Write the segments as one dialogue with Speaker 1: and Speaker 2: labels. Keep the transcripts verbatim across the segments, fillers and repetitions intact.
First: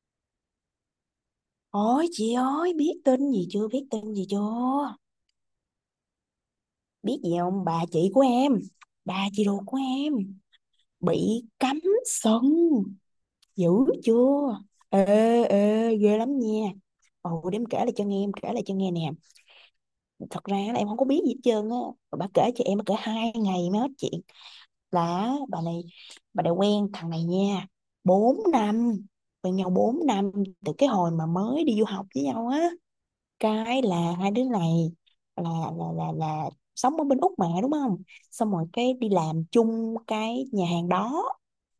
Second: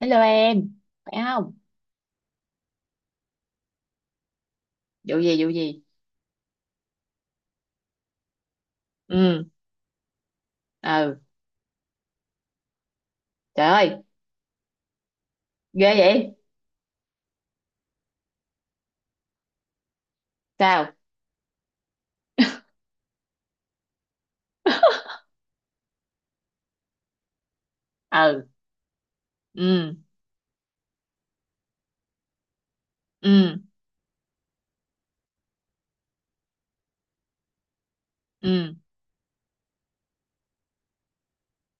Speaker 1: Hello em, phải không?
Speaker 2: Ôi chị ơi, biết tin gì chưa, biết tin gì chưa,
Speaker 1: Vụ gì, vụ gì?
Speaker 2: biết gì không? Bà chị của em, bà
Speaker 1: Ừ,
Speaker 2: chị ruột của em
Speaker 1: ừ,
Speaker 2: bị cấm sân,
Speaker 1: trời
Speaker 2: dữ
Speaker 1: ơi,
Speaker 2: chưa. ê
Speaker 1: ghê
Speaker 2: ê ghê
Speaker 1: vậy?
Speaker 2: lắm nha. Ồ, để em kể lại cho nghe, em kể lại cho nghe nè. Thật ra là em
Speaker 1: Sao?
Speaker 2: không có biết gì hết trơn á. Mà bà kể cho em, bà kể hai ngày mới hết chuyện. Là bà này bà này quen thằng này nha, bốn năm, quen nhau
Speaker 1: Ừ,
Speaker 2: bốn năm, từ cái hồi mà mới đi du học với nhau á.
Speaker 1: ừ,
Speaker 2: Cái là hai đứa này là là là là sống ở bên Úc mà đúng không. Xong rồi
Speaker 1: ừ,
Speaker 2: cái đi làm chung cái nhà hàng đó,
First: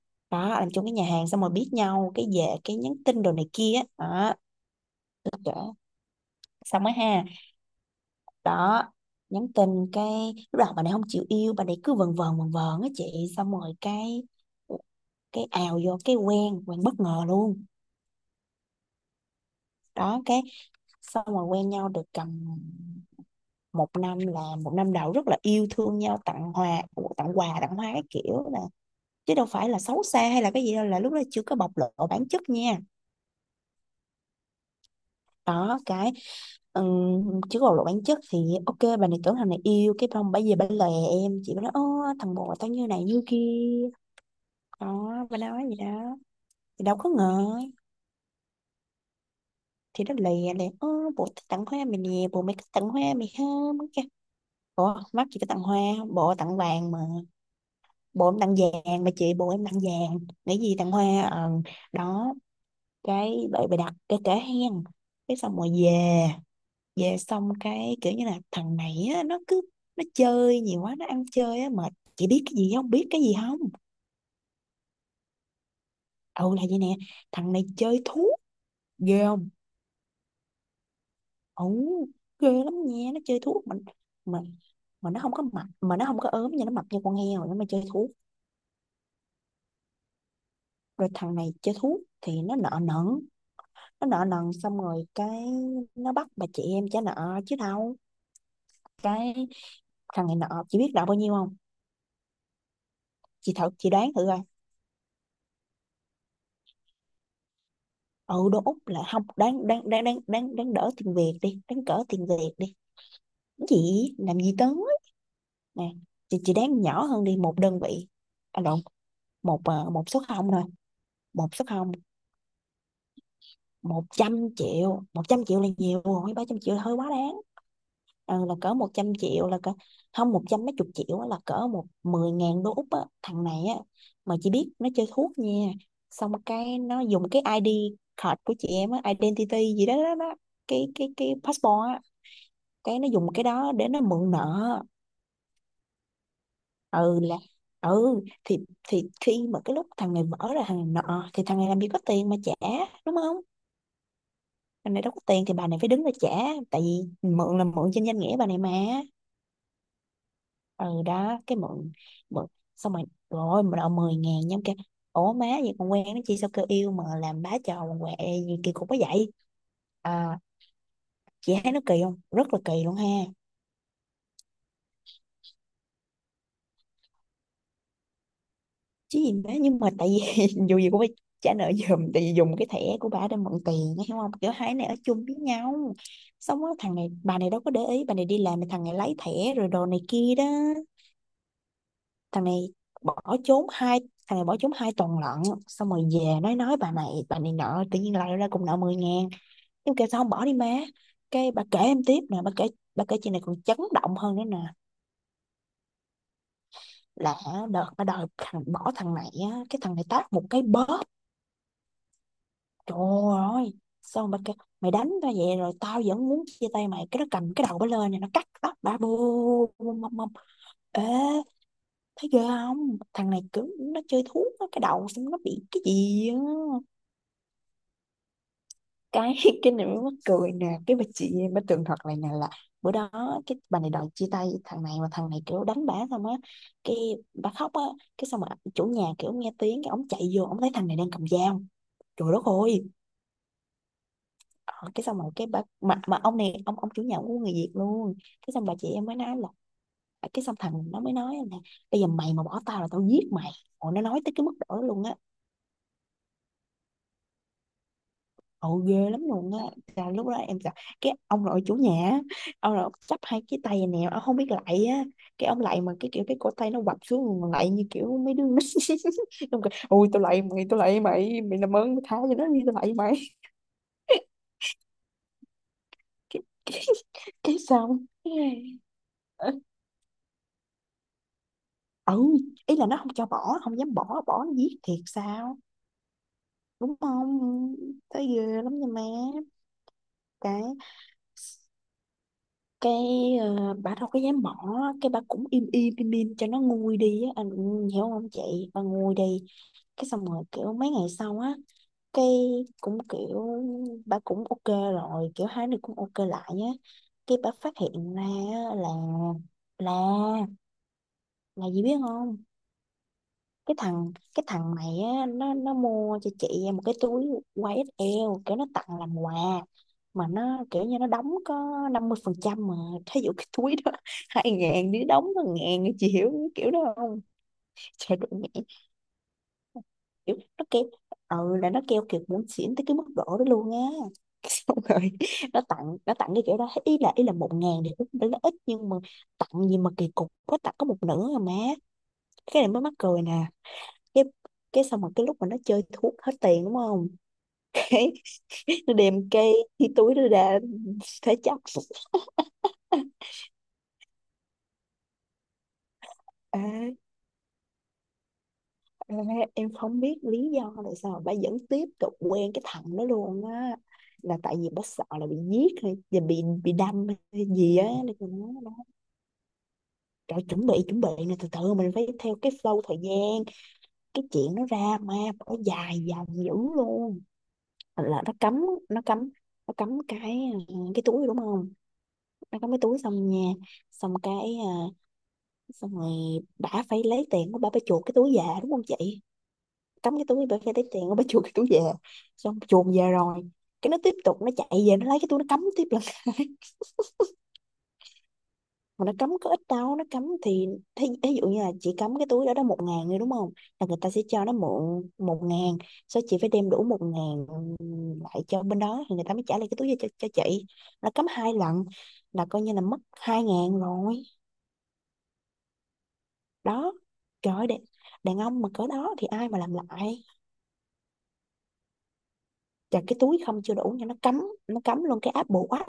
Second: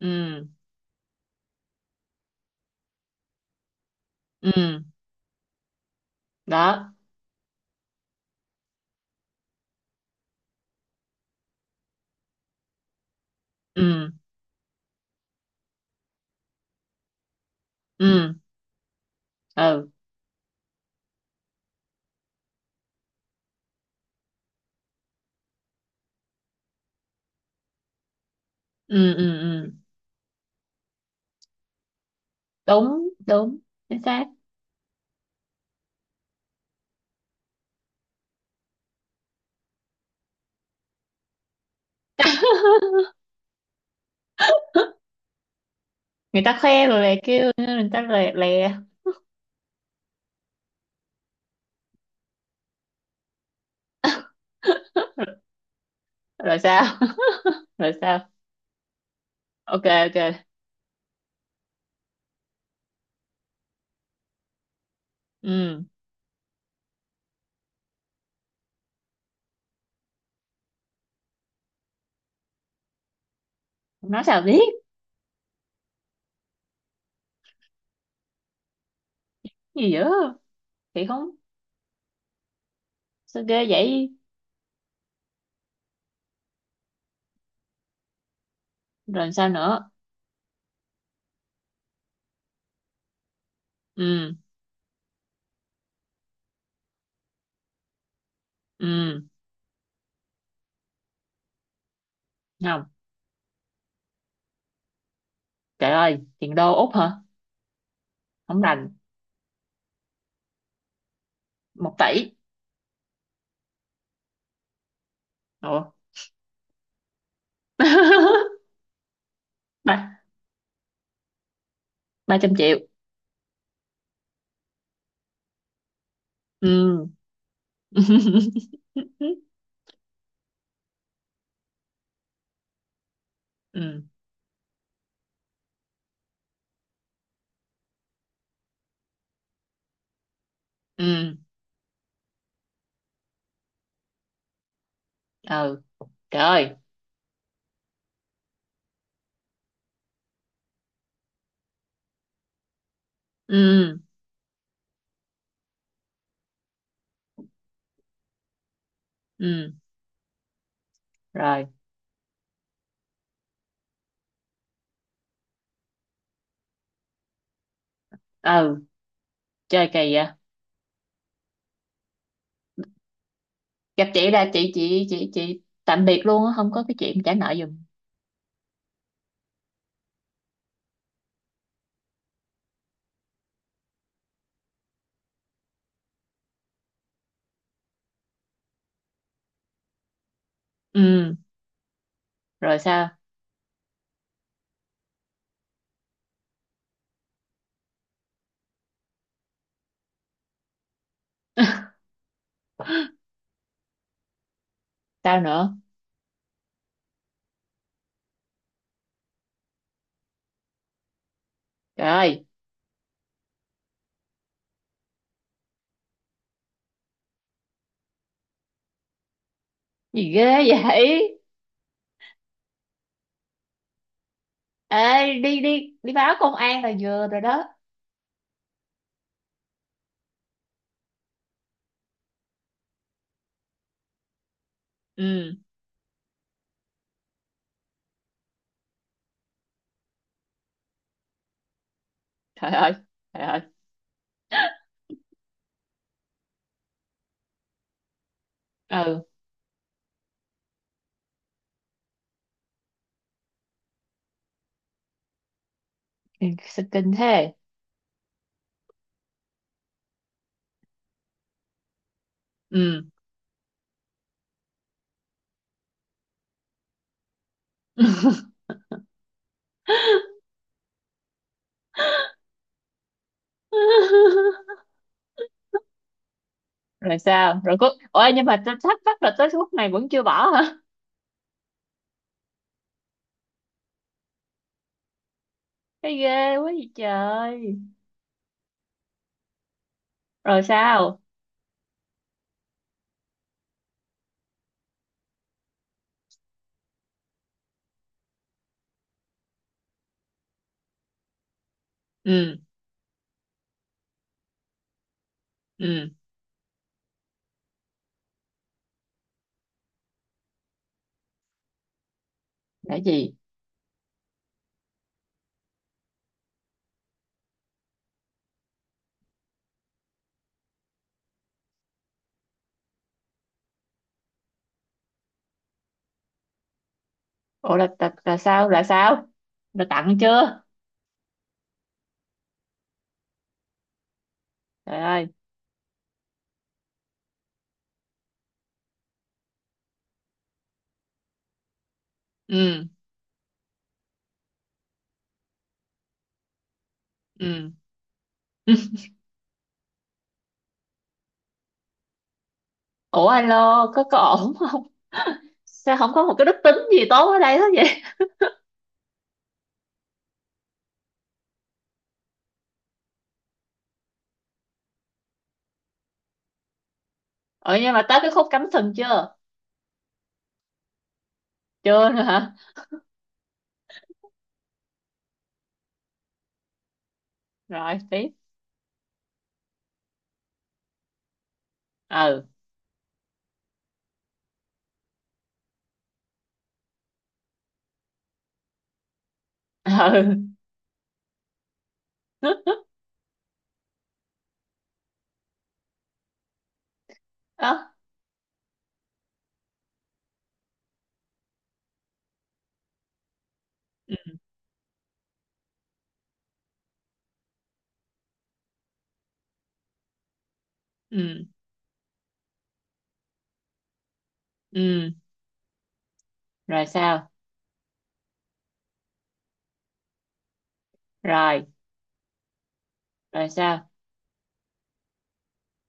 Speaker 1: ừ, ừ,
Speaker 2: đó làm chung cái nhà hàng xong rồi biết nhau, cái về cái nhắn tin đồ này kia đó.
Speaker 1: ừ,
Speaker 2: Là kể xong
Speaker 1: đó,
Speaker 2: mới ha, đó. Nhắn tin cái lúc đầu bà này không chịu yêu, bà này cứ vần vần vần vần á chị. Xong rồi
Speaker 1: ừ,
Speaker 2: cái cái ào vô cái quen quen bất ngờ luôn.
Speaker 1: ừ, ừ,
Speaker 2: Đó cái xong rồi quen nhau được cầm một năm, là một năm đầu rất là yêu thương nhau, tặng hoa tặng quà tặng hoa cái kiểu nè,
Speaker 1: ừ, ừ,
Speaker 2: chứ đâu phải
Speaker 1: ừ,
Speaker 2: là xấu xa hay là cái gì đâu, là lúc đó chưa có bộc lộ bản chất nha.
Speaker 1: đúng, đúng, chính xác.
Speaker 2: Đó cái, ừm, chưa có bộc lộ bản chất thì ok, bà này tưởng thằng này yêu, cái xong bà về bà lè em chị, bà nói ô thằng bồ tao như này như kia, đó bà nói gì đó.
Speaker 1: Người ta
Speaker 2: Thì
Speaker 1: khoe
Speaker 2: đâu
Speaker 1: rồi
Speaker 2: có
Speaker 1: lại kêu,
Speaker 2: ngờ,
Speaker 1: người ta lè, lè,
Speaker 2: thì nó lè lè ô bồ tao tặng hoa mày nè, bồ mày có tặng hoa mày không. Cái, ủa mắt chị có tặng hoa, bồ tặng
Speaker 1: rồi
Speaker 2: vàng
Speaker 1: sao?
Speaker 2: mà.
Speaker 1: Rồi sao?
Speaker 2: Bộ em tặng vàng mà chị, bộ em tặng
Speaker 1: Ok,
Speaker 2: vàng,
Speaker 1: ok,
Speaker 2: nghĩ gì tặng hoa, ờ, đó cái vậy bày đặt cái kể hen. Cái xong rồi
Speaker 1: ừ,
Speaker 2: về, về xong cái kiểu như là thằng này á, nó cứ nó chơi nhiều quá nó ăn chơi á mệt, chị biết cái gì không, biết cái gì không.
Speaker 1: nói sao biết,
Speaker 2: Ừ, là vậy nè, thằng này chơi thuốc, ghê không.
Speaker 1: gì dữ, thì không,
Speaker 2: Ừ, ghê lắm nha, nó chơi
Speaker 1: sao ghê
Speaker 2: thuốc mà
Speaker 1: vậy?
Speaker 2: mà mà nó không có mập, mà nó không có ốm nhưng nó mập như con heo nó mà chơi thuốc.
Speaker 1: Rồi sao nữa?
Speaker 2: Rồi thằng này chơi thuốc thì nó nợ nần, nó nợ
Speaker 1: Ừ,
Speaker 2: nần xong rồi cái nó bắt bà chị em trả nợ chứ đâu.
Speaker 1: ừ,
Speaker 2: Cái thằng này nợ, chị biết nợ bao nhiêu không.
Speaker 1: không.
Speaker 2: Chị thử chị đoán thử coi.
Speaker 1: Trời ơi, tiền đô Úc hả?
Speaker 2: Ừ,
Speaker 1: Không
Speaker 2: đô Úc
Speaker 1: rành,
Speaker 2: là không đáng đáng đáng đáng đáng đáng đỡ, tiền Việt đi, đáng
Speaker 1: một
Speaker 2: cỡ tiền
Speaker 1: tỷ.
Speaker 2: Việt đi. Cái gì làm gì tới nè,
Speaker 1: Ủa?
Speaker 2: chị chị đoán nhỏ hơn đi một đơn vị. À lộn, một ờ, một
Speaker 1: Ba,
Speaker 2: số không thôi, một số không.
Speaker 1: ba trăm triệu.
Speaker 2: Một trăm triệu, một trăm triệu là nhiều rồi, ba trăm triệu hơi
Speaker 1: Ừ.
Speaker 2: quá đáng. Ờ, là cỡ một trăm
Speaker 1: Ừ.
Speaker 2: triệu là cỡ, không một trăm mấy chục triệu á, là cỡ một mười ngàn đô Úc á. Thằng này á,
Speaker 1: Ừ.
Speaker 2: mà chỉ biết nó chơi thuốc nha. Xong cái nó dùng cái i đê card của chị em á, identity gì đó, đó, đó. cái cái cái
Speaker 1: Ừ.
Speaker 2: passport á, cái nó dùng cái đó để nó mượn nợ.
Speaker 1: Trời ơi.
Speaker 2: Ừ là, ừ thì thì khi mà cái lúc thằng này vỡ ra, thằng này nợ thì thằng này làm gì có tiền mà trả, đúng không.
Speaker 1: Ừ.
Speaker 2: Bà này đâu có tiền thì bà này phải đứng ra trả, tại vì mượn là mượn trên danh nghĩa bà này mà.
Speaker 1: Ừ.
Speaker 2: Ừ, đó cái
Speaker 1: Rồi.
Speaker 2: mượn mượn xong rồi rồi mà đòi 10 ngàn nhóm kêu, ủa má, vậy còn quen nó chi, sao kêu yêu mà làm bá trò quậy gì kỳ
Speaker 1: Ừ.
Speaker 2: cục quá vậy.
Speaker 1: Chơi kỳ vậy.
Speaker 2: À, chị thấy nó kỳ không, rất là kỳ luôn ha.
Speaker 1: Gặp chị là chị, chị, chị, chị tạm biệt luôn á. Không có cái chuyện trả nợ giùm.
Speaker 2: Chứ gì má, nhưng mà tại vì dù gì cũng phải trả nợ giùm, tại vì dùng cái thẻ của bà để mượn tiền hiểu không, kiểu hai này ở chung với nhau, xong đó, thằng này bà này đâu có để ý, bà này đi làm thì thằng này lấy thẻ rồi đồ này kia đó.
Speaker 1: Ừ.
Speaker 2: thằng này
Speaker 1: Rồi sao?
Speaker 2: bỏ trốn hai Thằng này bỏ trốn hai tuần lận, xong rồi về nói nói bà này, bà này nợ, tự nhiên lại ra cùng nợ mười ngàn. Em kêu sao không bỏ đi má. Cái bà kể em tiếp nè, bà kể. Bà kể chuyện này còn chấn động hơn nữa nè.
Speaker 1: Sao nữa?
Speaker 2: Là đợt bà đòi thằng bỏ thằng này á, cái thằng này tát một cái bóp,
Speaker 1: Trời ơi.
Speaker 2: trời ơi. Xong bà kêu mày đánh tao vậy rồi tao vẫn muốn chia tay mày, cái nó cầm cái đầu bà lên này, nó cắt tóc bà bù bù- bù-
Speaker 1: Gì
Speaker 2: bù-
Speaker 1: ghê
Speaker 2: Ê,
Speaker 1: vậy?
Speaker 2: thấy ghê không? Thằng này cứ nó chơi thuốc á, cái đầu xong
Speaker 1: Ê,
Speaker 2: nó
Speaker 1: đi,
Speaker 2: bị cái
Speaker 1: đi, đi
Speaker 2: gì
Speaker 1: báo
Speaker 2: á.
Speaker 1: công an là vừa rồi đó.
Speaker 2: cái cái này mới mắc cười nè, cái bà chị em bà tường thuật lại nè là bữa đó, cái bà này đòi chia tay thằng này mà thằng này
Speaker 1: Ừ.
Speaker 2: kiểu đánh bả xong á, cái bà khóc á, cái xong mà chủ nhà kiểu nghe tiếng, cái ông chạy vô ông thấy thằng này đang cầm dao, trời đất
Speaker 1: Trời
Speaker 2: ơi.
Speaker 1: ơi. Trời ơi.
Speaker 2: Ờ, cái xong rồi cái bà mà mà ông này ông ông chủ nhà cũng của người Việt luôn. Cái xong bà chị em mới
Speaker 1: Ừ,
Speaker 2: nói là, cái xong thằng nó mới nói là bây giờ mày mà bỏ tao là tao giết mày. Ồ, nó nói tới cái mức độ đó luôn á,
Speaker 1: kinh thế.
Speaker 2: ồ ghê lắm luôn á, là lúc đó em sợ. Cái ông nội chủ nhà á, ông nội
Speaker 1: Ừ.
Speaker 2: chắp hai cái tay này nè, ông không biết lạy á, cái ông lạy mà cái kiểu cái cổ tay nó quặp xuống mà lạy như kiểu mấy đứa nít. Ông kêu ôi tôi lạy mày, tôi lạy mày, mày làm ơn mày tha cho nó đi, tôi lạy mày. cái, cái,
Speaker 1: Rồi
Speaker 2: cái
Speaker 1: sao rồi? Có,
Speaker 2: sao.
Speaker 1: ôi nhưng mà tôi thắc mắc là tới lúc này vẫn chưa bỏ hả?
Speaker 2: Ừ, ý là nó không cho bỏ, không dám bỏ, bỏ nó giết thiệt sao,
Speaker 1: Cái ghê quá vậy
Speaker 2: đúng không.
Speaker 1: trời.
Speaker 2: Thấy ghê lắm nha má. cái
Speaker 1: Rồi sao?
Speaker 2: cái ờ, bà đâu có dám bỏ, cái bà cũng im im im im cho nó nguôi đi á anh, hiểu không chị, bà nguôi đi. Cái xong rồi kiểu mấy ngày sau á, cái
Speaker 1: Ừ,
Speaker 2: cũng kiểu bà cũng ok rồi, kiểu hai đứa cũng
Speaker 1: ừ,
Speaker 2: ok lại nhá. Cái bà phát hiện ra á là, là là gì biết không.
Speaker 1: là gì?
Speaker 2: Cái thằng cái thằng này á nó nó mua cho chị một cái túi y ét lờ kiểu nó tặng làm quà, mà nó kiểu như nó đóng có năm mươi phần trăm mà, thí dụ cái túi đó hai ngàn, đứa đóng có ngàn, chị hiểu cái kiểu đó không.
Speaker 1: Ủa, là, là,
Speaker 2: Trời đất
Speaker 1: là
Speaker 2: mẹ,
Speaker 1: sao là sao? Là tặng
Speaker 2: kiểu
Speaker 1: chưa?
Speaker 2: nó kêu, ừ là nó kêu kiểu muốn xỉn tới cái mức độ đó luôn á. Xong
Speaker 1: Trời
Speaker 2: rồi
Speaker 1: ơi.
Speaker 2: nó tặng nó tặng cái kiểu đó, ý là ý là một ngàn thì cũng đã là ít nhưng mà tặng gì mà kỳ cục có tặng có một nửa rồi má. Cái này mới
Speaker 1: Ừ,
Speaker 2: mắc cười nè, cái cái xong rồi cái lúc mà nó chơi thuốc hết tiền, đúng không.
Speaker 1: ừ.
Speaker 2: Cái nó đem cây cái túi nó ra thế chấp.
Speaker 1: Ủa alo, có có ổn không? Sao không có một cái đức tính gì
Speaker 2: Ê,
Speaker 1: tốt ở đây hết vậy?
Speaker 2: ê, em không biết lý do tại sao bà vẫn tiếp tục quen cái thằng đó luôn á, là tại vì bà sợ là bị giết hay và bị bị đâm hay
Speaker 1: Ừ,
Speaker 2: gì á
Speaker 1: nhưng mà
Speaker 2: nên
Speaker 1: tới
Speaker 2: là
Speaker 1: cái khúc
Speaker 2: nó
Speaker 1: cắm
Speaker 2: đó.
Speaker 1: sừng chưa?
Speaker 2: Rồi chuẩn bị, chuẩn bị nè, từ từ mình phải
Speaker 1: Chưa nữa
Speaker 2: theo
Speaker 1: hả?
Speaker 2: cái flow thời gian, cái chuyện nó ra mà nó dài dòng dữ luôn.
Speaker 1: Rồi
Speaker 2: Thành là
Speaker 1: tiếp.
Speaker 2: nó cấm, nó cấm nó cấm cái ờ, cái túi đúng không.
Speaker 1: Ừ,
Speaker 2: Nó cấm cái túi xong nha, xong cái ờ, xong rồi bà phải lấy tiền của bà phải chuộc cái túi về đúng không chị. Cắm cái
Speaker 1: ừ.
Speaker 2: túi, bà phải lấy tiền của bà chuột cái túi về, xong chuồn về rồi. Cái nó tiếp tục nó chạy về nó lấy cái túi nó cắm tiếp lần,
Speaker 1: Đó.
Speaker 2: mà nó cắm có ít đâu, nó cắm thì thí, thí dụ như là chị cắm cái túi đó đó một ngàn rồi đúng không, là người ta sẽ
Speaker 1: Ừ,
Speaker 2: cho nó mượn một ngàn, sau chị phải đem đủ một ngàn lại cho bên đó thì người ta mới trả lại cái túi cho, cho, cho chị. Nó cắm
Speaker 1: ừ,
Speaker 2: hai lần là coi như là mất hai ngàn rồi
Speaker 1: ừ. Rồi
Speaker 2: đó.
Speaker 1: sao?
Speaker 2: Trời ơi, đàn, đàn ông mà cỡ đó thì ai mà làm lại.
Speaker 1: Rồi,
Speaker 2: Chặt cái túi
Speaker 1: rồi
Speaker 2: không chưa
Speaker 1: sao?
Speaker 2: đủ nha, nó cắm nó cắm luôn cái áp bộ quá.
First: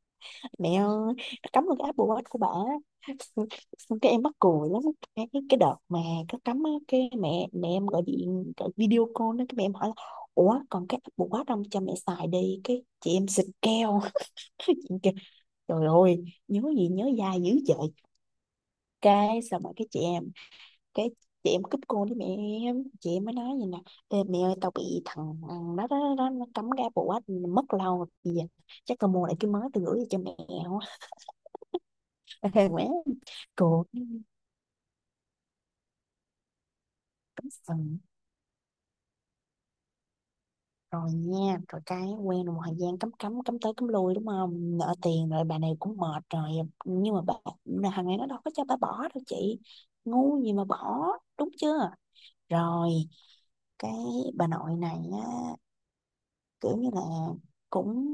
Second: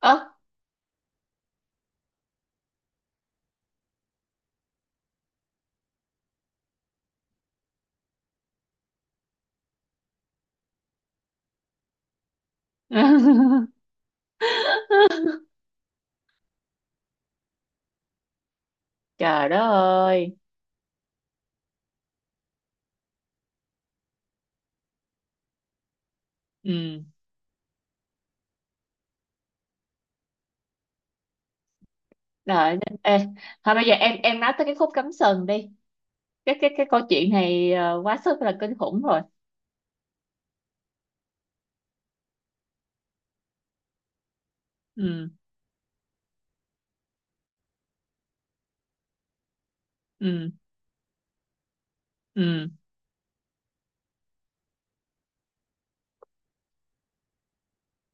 Speaker 1: Ớ.
Speaker 2: Mẹ ơi, nó cắm vào cái Apple Watch của bà á. Xong. Xong cái em mắc cười lắm. Cái cái cái đợt mà nó cấm á, cái mẹ mẹ em gọi điện, gọi video call đó, cái mẹ em hỏi là ủa còn cái Apple Watch không cho mẹ xài đi, cái chị em xịt keo. Chị em kêu, trời ơi, nhớ gì nhớ dai dữ trời. Cái
Speaker 1: Trời đất
Speaker 2: xong rồi cái chị em,
Speaker 1: ơi.
Speaker 2: cái chị em cúp cô với mẹ em, chị em mới nói vậy nè: Ê, mẹ ơi tao bị thằng đó, đó, đó, nó cấm cái Apple
Speaker 1: Ừ.
Speaker 2: Watch mất lâu rồi. Bây giờ chắc tao mua lại cái mới tao gửi cho mẹ. Quá.
Speaker 1: Rồi. Ê, thôi bây
Speaker 2: Cược.
Speaker 1: giờ em em nói tới cái khúc cắm sừng đi. Cái cái cái câu chuyện
Speaker 2: Cắm
Speaker 1: này
Speaker 2: sừng.
Speaker 1: ờ, quá sức là kinh khủng rồi.
Speaker 2: Rồi nha, rồi cái quen được một thời gian cắm cắm cắm tới cắm lui, đúng không, nợ
Speaker 1: Ừ,
Speaker 2: tiền rồi bà này cũng mệt rồi. Nhưng mà bà, là thằng này nó đâu có cho bà bỏ đâu chị, ngu
Speaker 1: ừ,
Speaker 2: gì mà bỏ. Đúng chưa.
Speaker 1: ừ,
Speaker 2: Rồi cái bà nội này á, kiểu như là cũng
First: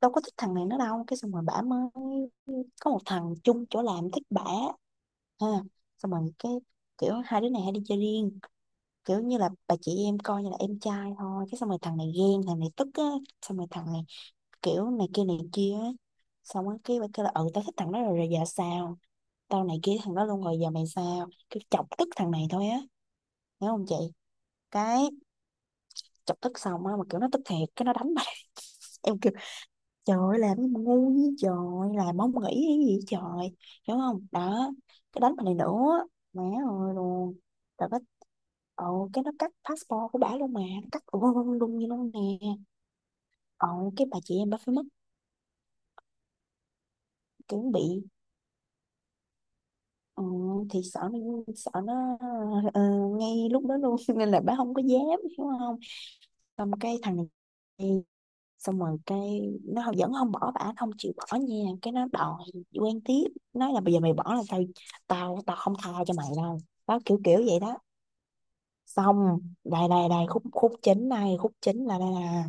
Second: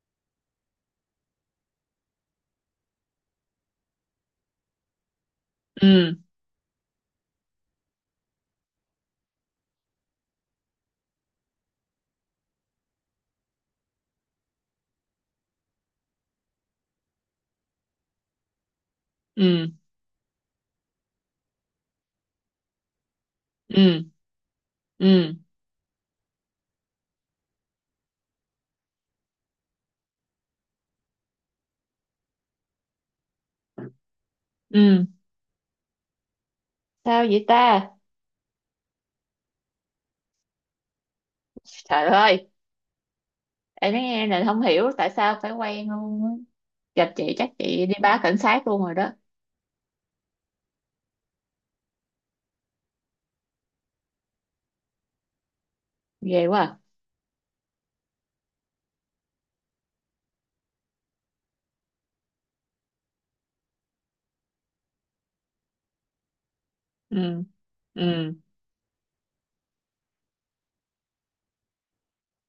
Speaker 2: đâu có thích thằng này nữa đâu. Cái xong rồi bả mới có một thằng chung chỗ làm thích bả, ha. Xong
Speaker 1: ừ,
Speaker 2: rồi cái kiểu hai đứa này hay đi chơi riêng, kiểu như là bà chị em coi như là em trai thôi. Cái xong rồi thằng này ghen, thằng này tức á. Xong rồi thằng này kiểu này kia này kia á. Xong á cái bà kêu là ừ tao thích thằng đó rồi, rồi giờ sao, tao
Speaker 1: ừ,
Speaker 2: này kia thằng đó luôn, rồi giờ mày sao, kiểu chọc tức thằng này thôi á. Hiểu không chị.
Speaker 1: ừ,
Speaker 2: Cái
Speaker 1: ừ,
Speaker 2: chọc tức xong á, mà kiểu nó tức thiệt, cái nó đánh bà. Em, trời ơi, làm cái mà ngu với trời. Làm không nghĩ cái gì vậy trời. Hiểu không? Đó.
Speaker 1: ừ.
Speaker 2: Cái đánh mình này nữa, mẹ ơi
Speaker 1: Sao
Speaker 2: luôn.
Speaker 1: vậy
Speaker 2: Rồi
Speaker 1: ta?
Speaker 2: cái ồ, cái nó cắt passport của bả luôn mà. Nó cắt luôn luôn luôn như
Speaker 1: Trời
Speaker 2: luôn nè.
Speaker 1: ơi. Em
Speaker 2: Ồ,
Speaker 1: nói
Speaker 2: cái bà
Speaker 1: nghe
Speaker 2: chị
Speaker 1: là
Speaker 2: em bà
Speaker 1: không
Speaker 2: phải mất,
Speaker 1: hiểu tại sao phải quen luôn á. Gặp chị chắc
Speaker 2: kiểu
Speaker 1: chị đi
Speaker 2: bị,
Speaker 1: báo cảnh sát luôn rồi đó.
Speaker 2: ừ, thì sợ nó, sợ nó, ờ, ngay lúc đó luôn. Nên là bà không có dám. Hiểu không?
Speaker 1: Ghê quá
Speaker 2: Xong
Speaker 1: à.
Speaker 2: cái thằng này, xong rồi cái nó không- vẫn không bỏ bả, không chịu bỏ nha, cái nó đòi quen tiếp, nói là bây giờ mày bỏ là tao, tao tao không tha cho mày đâu, đó kiểu kiểu
Speaker 1: Ừ,
Speaker 2: vậy đó.
Speaker 1: ừ,
Speaker 2: Xong đây đây đây khúc, khúc chính này, khúc chính là đây, là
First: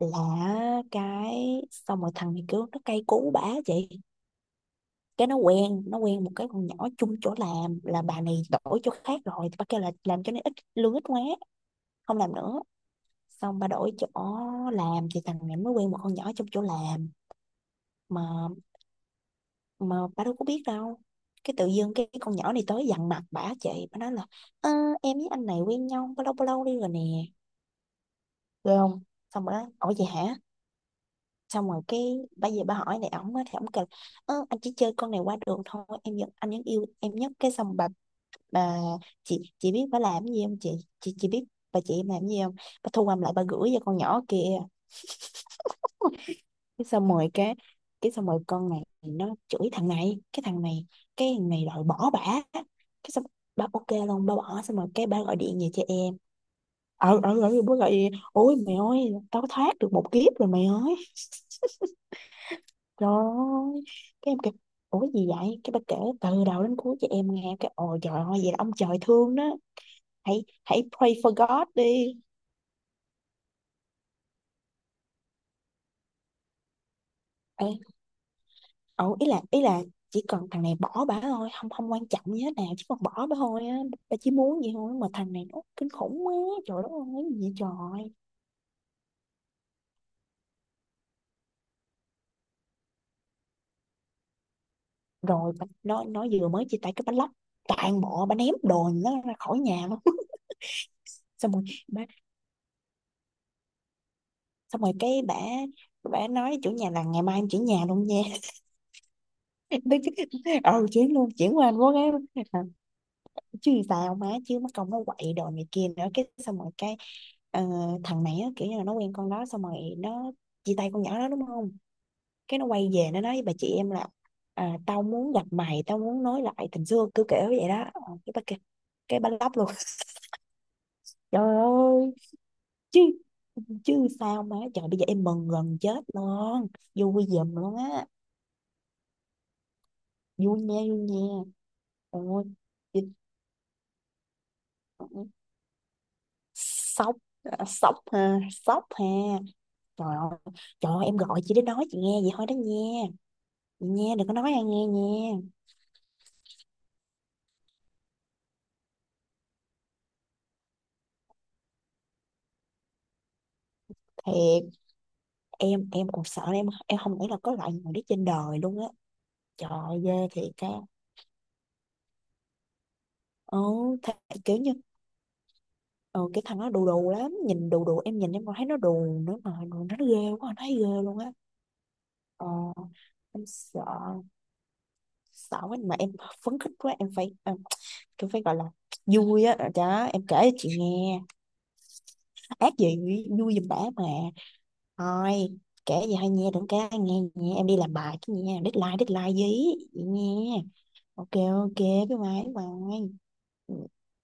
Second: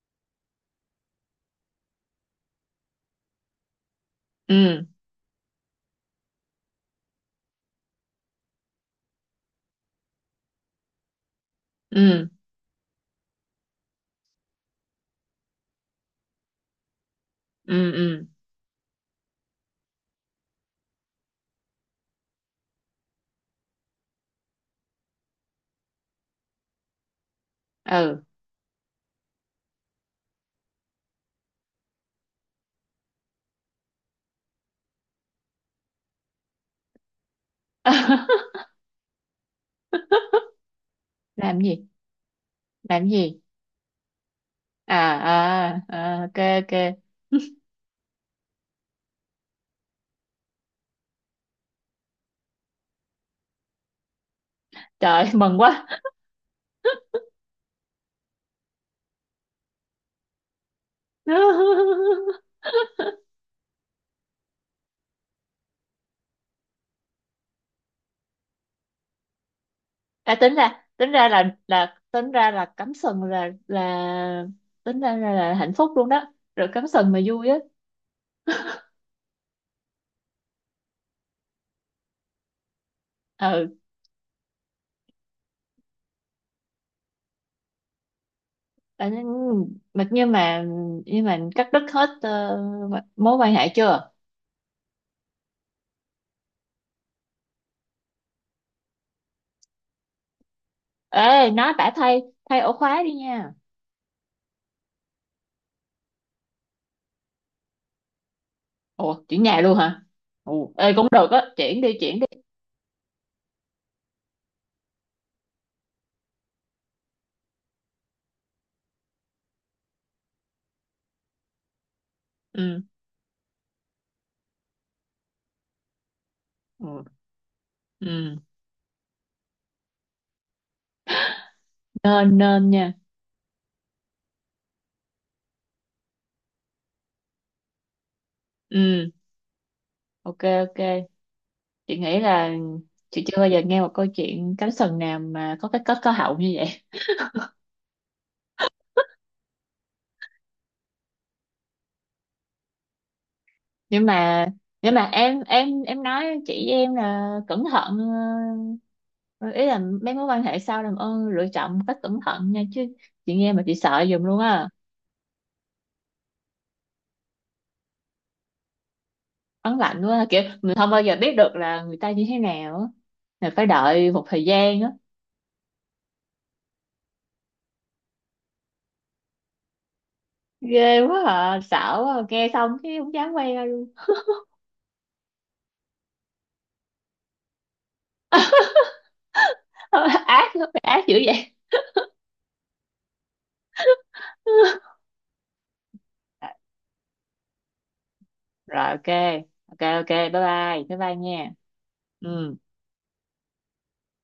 Speaker 2: là cái xong rồi thằng này kiểu nó cay cú bả chị.
Speaker 1: ừ,
Speaker 2: Cái nó quen, nó quen một cái con nhỏ chung chỗ làm, là bà này đổi chỗ khác rồi thì bà kêu là làm cho nó ít lương, ít quá không
Speaker 1: ừ,
Speaker 2: làm nữa, xong bà đổi chỗ làm, thì thằng này mới quen một con nhỏ trong chỗ làm
Speaker 1: ừ,
Speaker 2: mà
Speaker 1: ừ,
Speaker 2: mà bà đâu có biết đâu. Cái tự dưng cái cái con nhỏ này tới dằn mặt bả chị, bả nói là "Ơ, em với anh này quen nhau bao lâu bao lâu đi rồi nè,
Speaker 1: ừ.
Speaker 2: được không". Xong rồi nói ủa vậy hả. Xong rồi cái bây giờ bà hỏi này ổng á, thì ổng kêu ơ, anh chỉ chơi con này qua đường thôi, em vẫn, anh vẫn yêu em nhất. Cái xong bà bà chị chị biết bà làm cái gì không chị chị chị biết
Speaker 1: Làm
Speaker 2: bà
Speaker 1: gì,
Speaker 2: chị em làm cái gì không, bà
Speaker 1: làm
Speaker 2: thu âm lại
Speaker 1: gì?
Speaker 2: bà gửi cho con nhỏ kìa.
Speaker 1: À, à, à ok,
Speaker 2: Cái
Speaker 1: ok.
Speaker 2: xong rồi cái cái xong rồi con này nó chửi thằng này, cái thằng này, cái thằng này đòi bỏ bả. Cái xong ba ok luôn, ba bỏ, xong rồi cái ba
Speaker 1: Trời
Speaker 2: gọi
Speaker 1: mừng
Speaker 2: điện về cho
Speaker 1: quá.
Speaker 2: em. Ờ ờ ờ bố gọi điện, ôi mày ơi tao thoát được một kiếp rồi mày ơi. Trời ơi. Cái em kêu ủa gì vậy, cái ba kể từ đầu đến cuối cho em nghe, cái ồ trời ơi, vậy là ông trời thương đó,
Speaker 1: À,
Speaker 2: hãy
Speaker 1: tính
Speaker 2: hãy
Speaker 1: ra tính
Speaker 2: pray
Speaker 1: ra
Speaker 2: for
Speaker 1: là
Speaker 2: God
Speaker 1: là
Speaker 2: đi.
Speaker 1: tính ra là cắm sừng, là là tính ra là, là hạnh phúc luôn đó. Rồi cắm sừng mà vui á.
Speaker 2: Ờ, ừ, ý là ý là chỉ cần thằng này bỏ bả thôi, không không quan trọng gì hết nào, chỉ cần bỏ bả thôi
Speaker 1: Ừ,
Speaker 2: á. Bà chỉ muốn vậy thôi, mà thằng này nó kinh khủng quá. Trời đất ơi cái gì vậy trời.
Speaker 1: à, nhưng- mà nhưng mà nhưng mà cắt đứt hết ờ, mối quan hệ chưa?
Speaker 2: Rồi bà, nó nó vừa mới chia tay, cái bánh lóc toàn bộ, bà ném đồ nó ra khỏi nhà luôn.
Speaker 1: Ê,
Speaker 2: Xong rồi
Speaker 1: nó đã
Speaker 2: bà,
Speaker 1: thay thay ổ khóa đi nha.
Speaker 2: xong rồi cái bà bà nói chủ nhà là ngày mai em chuyển nhà luôn nha.
Speaker 1: Ủa chuyển nhà luôn hả?
Speaker 2: Tức-
Speaker 1: Ồ,
Speaker 2: ừ,
Speaker 1: ê cũng
Speaker 2: chuyển luôn,
Speaker 1: được á,
Speaker 2: chuyển qua Anh
Speaker 1: chuyển đi
Speaker 2: Quốc á.
Speaker 1: chuyển đi.
Speaker 2: Chứ sao má, chứ mất công nó quậy đồ này kia nữa. Cái xong rồi cái, ờ, thằng này á, kiểu như là nó quen con đó xong rồi nó chia tay con nhỏ đó đúng không, cái nó
Speaker 1: Ừ,
Speaker 2: quay về nó nói với bà chị em là à, tao muốn gặp mày, tao muốn nói lại tình
Speaker 1: ừ,
Speaker 2: xưa, cứ kiểu vậy đó. Ờ, cái
Speaker 1: ừ,
Speaker 2: bà kia, cái bà lóc luôn. Trời ơi.
Speaker 1: nên nên nha.
Speaker 2: Chứ, chứ sao má trời, bây giờ em mừng gần chết luôn, vui giùm luôn á.
Speaker 1: Ừ, ok,
Speaker 2: Vui
Speaker 1: ok,
Speaker 2: nha, vui nha.
Speaker 1: chị nghĩ
Speaker 2: Ôi
Speaker 1: là
Speaker 2: chị-,
Speaker 1: chị chưa bao giờ nghe một câu chuyện cánh sừng nào mà có cái kết có hậu như vậy.
Speaker 2: sốc, sốc ha, sốc ha. Trời ơi, trời ơi, em gọi chị để nói chị nghe vậy thôi đó nha. Chị
Speaker 1: nhưng
Speaker 2: nha, đừng có
Speaker 1: mà
Speaker 2: nói ai nghe
Speaker 1: nhưng mà
Speaker 2: nha.
Speaker 1: em em em nói chị em là cẩn thận. ờ, Ý là mấy mối quan hệ sau làm ơn lựa chọn một cách cẩn thận nha chứ. Chị nghe mà chị sợ giùm luôn
Speaker 2: Thiệt,
Speaker 1: á.
Speaker 2: em em còn sợ, em em không nghĩ là có loại người đó trên đời luôn á. Trời
Speaker 1: Ấn
Speaker 2: ơi,
Speaker 1: lạnh
Speaker 2: ghê
Speaker 1: quá, kiểu
Speaker 2: thiệt á.
Speaker 1: mình không bao giờ biết được là người ta như thế nào á. Là
Speaker 2: Ừ,
Speaker 1: phải
Speaker 2: th-,
Speaker 1: đợi một thời
Speaker 2: kiểu như,
Speaker 1: gian á.
Speaker 2: ừ, cái thằng đó đù đù lắm, nhìn đù đù, em nhìn em còn thấy nó đù nữa, mà nó ghê quá, nó thấy
Speaker 1: Ghê
Speaker 2: ghê luôn
Speaker 1: quá
Speaker 2: á.
Speaker 1: à, sợ quá à.
Speaker 2: Ờ,
Speaker 1: Nghe xong cái không dám
Speaker 2: em
Speaker 1: quay ra
Speaker 2: sợ,
Speaker 1: luôn.
Speaker 2: sợ quá mà em, phấn khích quá em phải em, em phải gọi là vui á đó em kể
Speaker 1: Ác
Speaker 2: cho
Speaker 1: lắm,
Speaker 2: chị
Speaker 1: ác dữ
Speaker 2: nghe.
Speaker 1: vậy.
Speaker 2: Ác gì, vui giùm bả mà. Thôi, kể gì hay nghe, đừng, cái nghe, nghe em đi làm bài chứ, nghe
Speaker 1: Rồi
Speaker 2: deadline
Speaker 1: ok,
Speaker 2: deadline gì.
Speaker 1: ok
Speaker 2: Vậy
Speaker 1: ok, bye
Speaker 2: nghe.
Speaker 1: bye, bye bye
Speaker 2: Ok,
Speaker 1: nha.
Speaker 2: ok, bye bye, bye
Speaker 1: Ừ.
Speaker 2: bye. Ừ.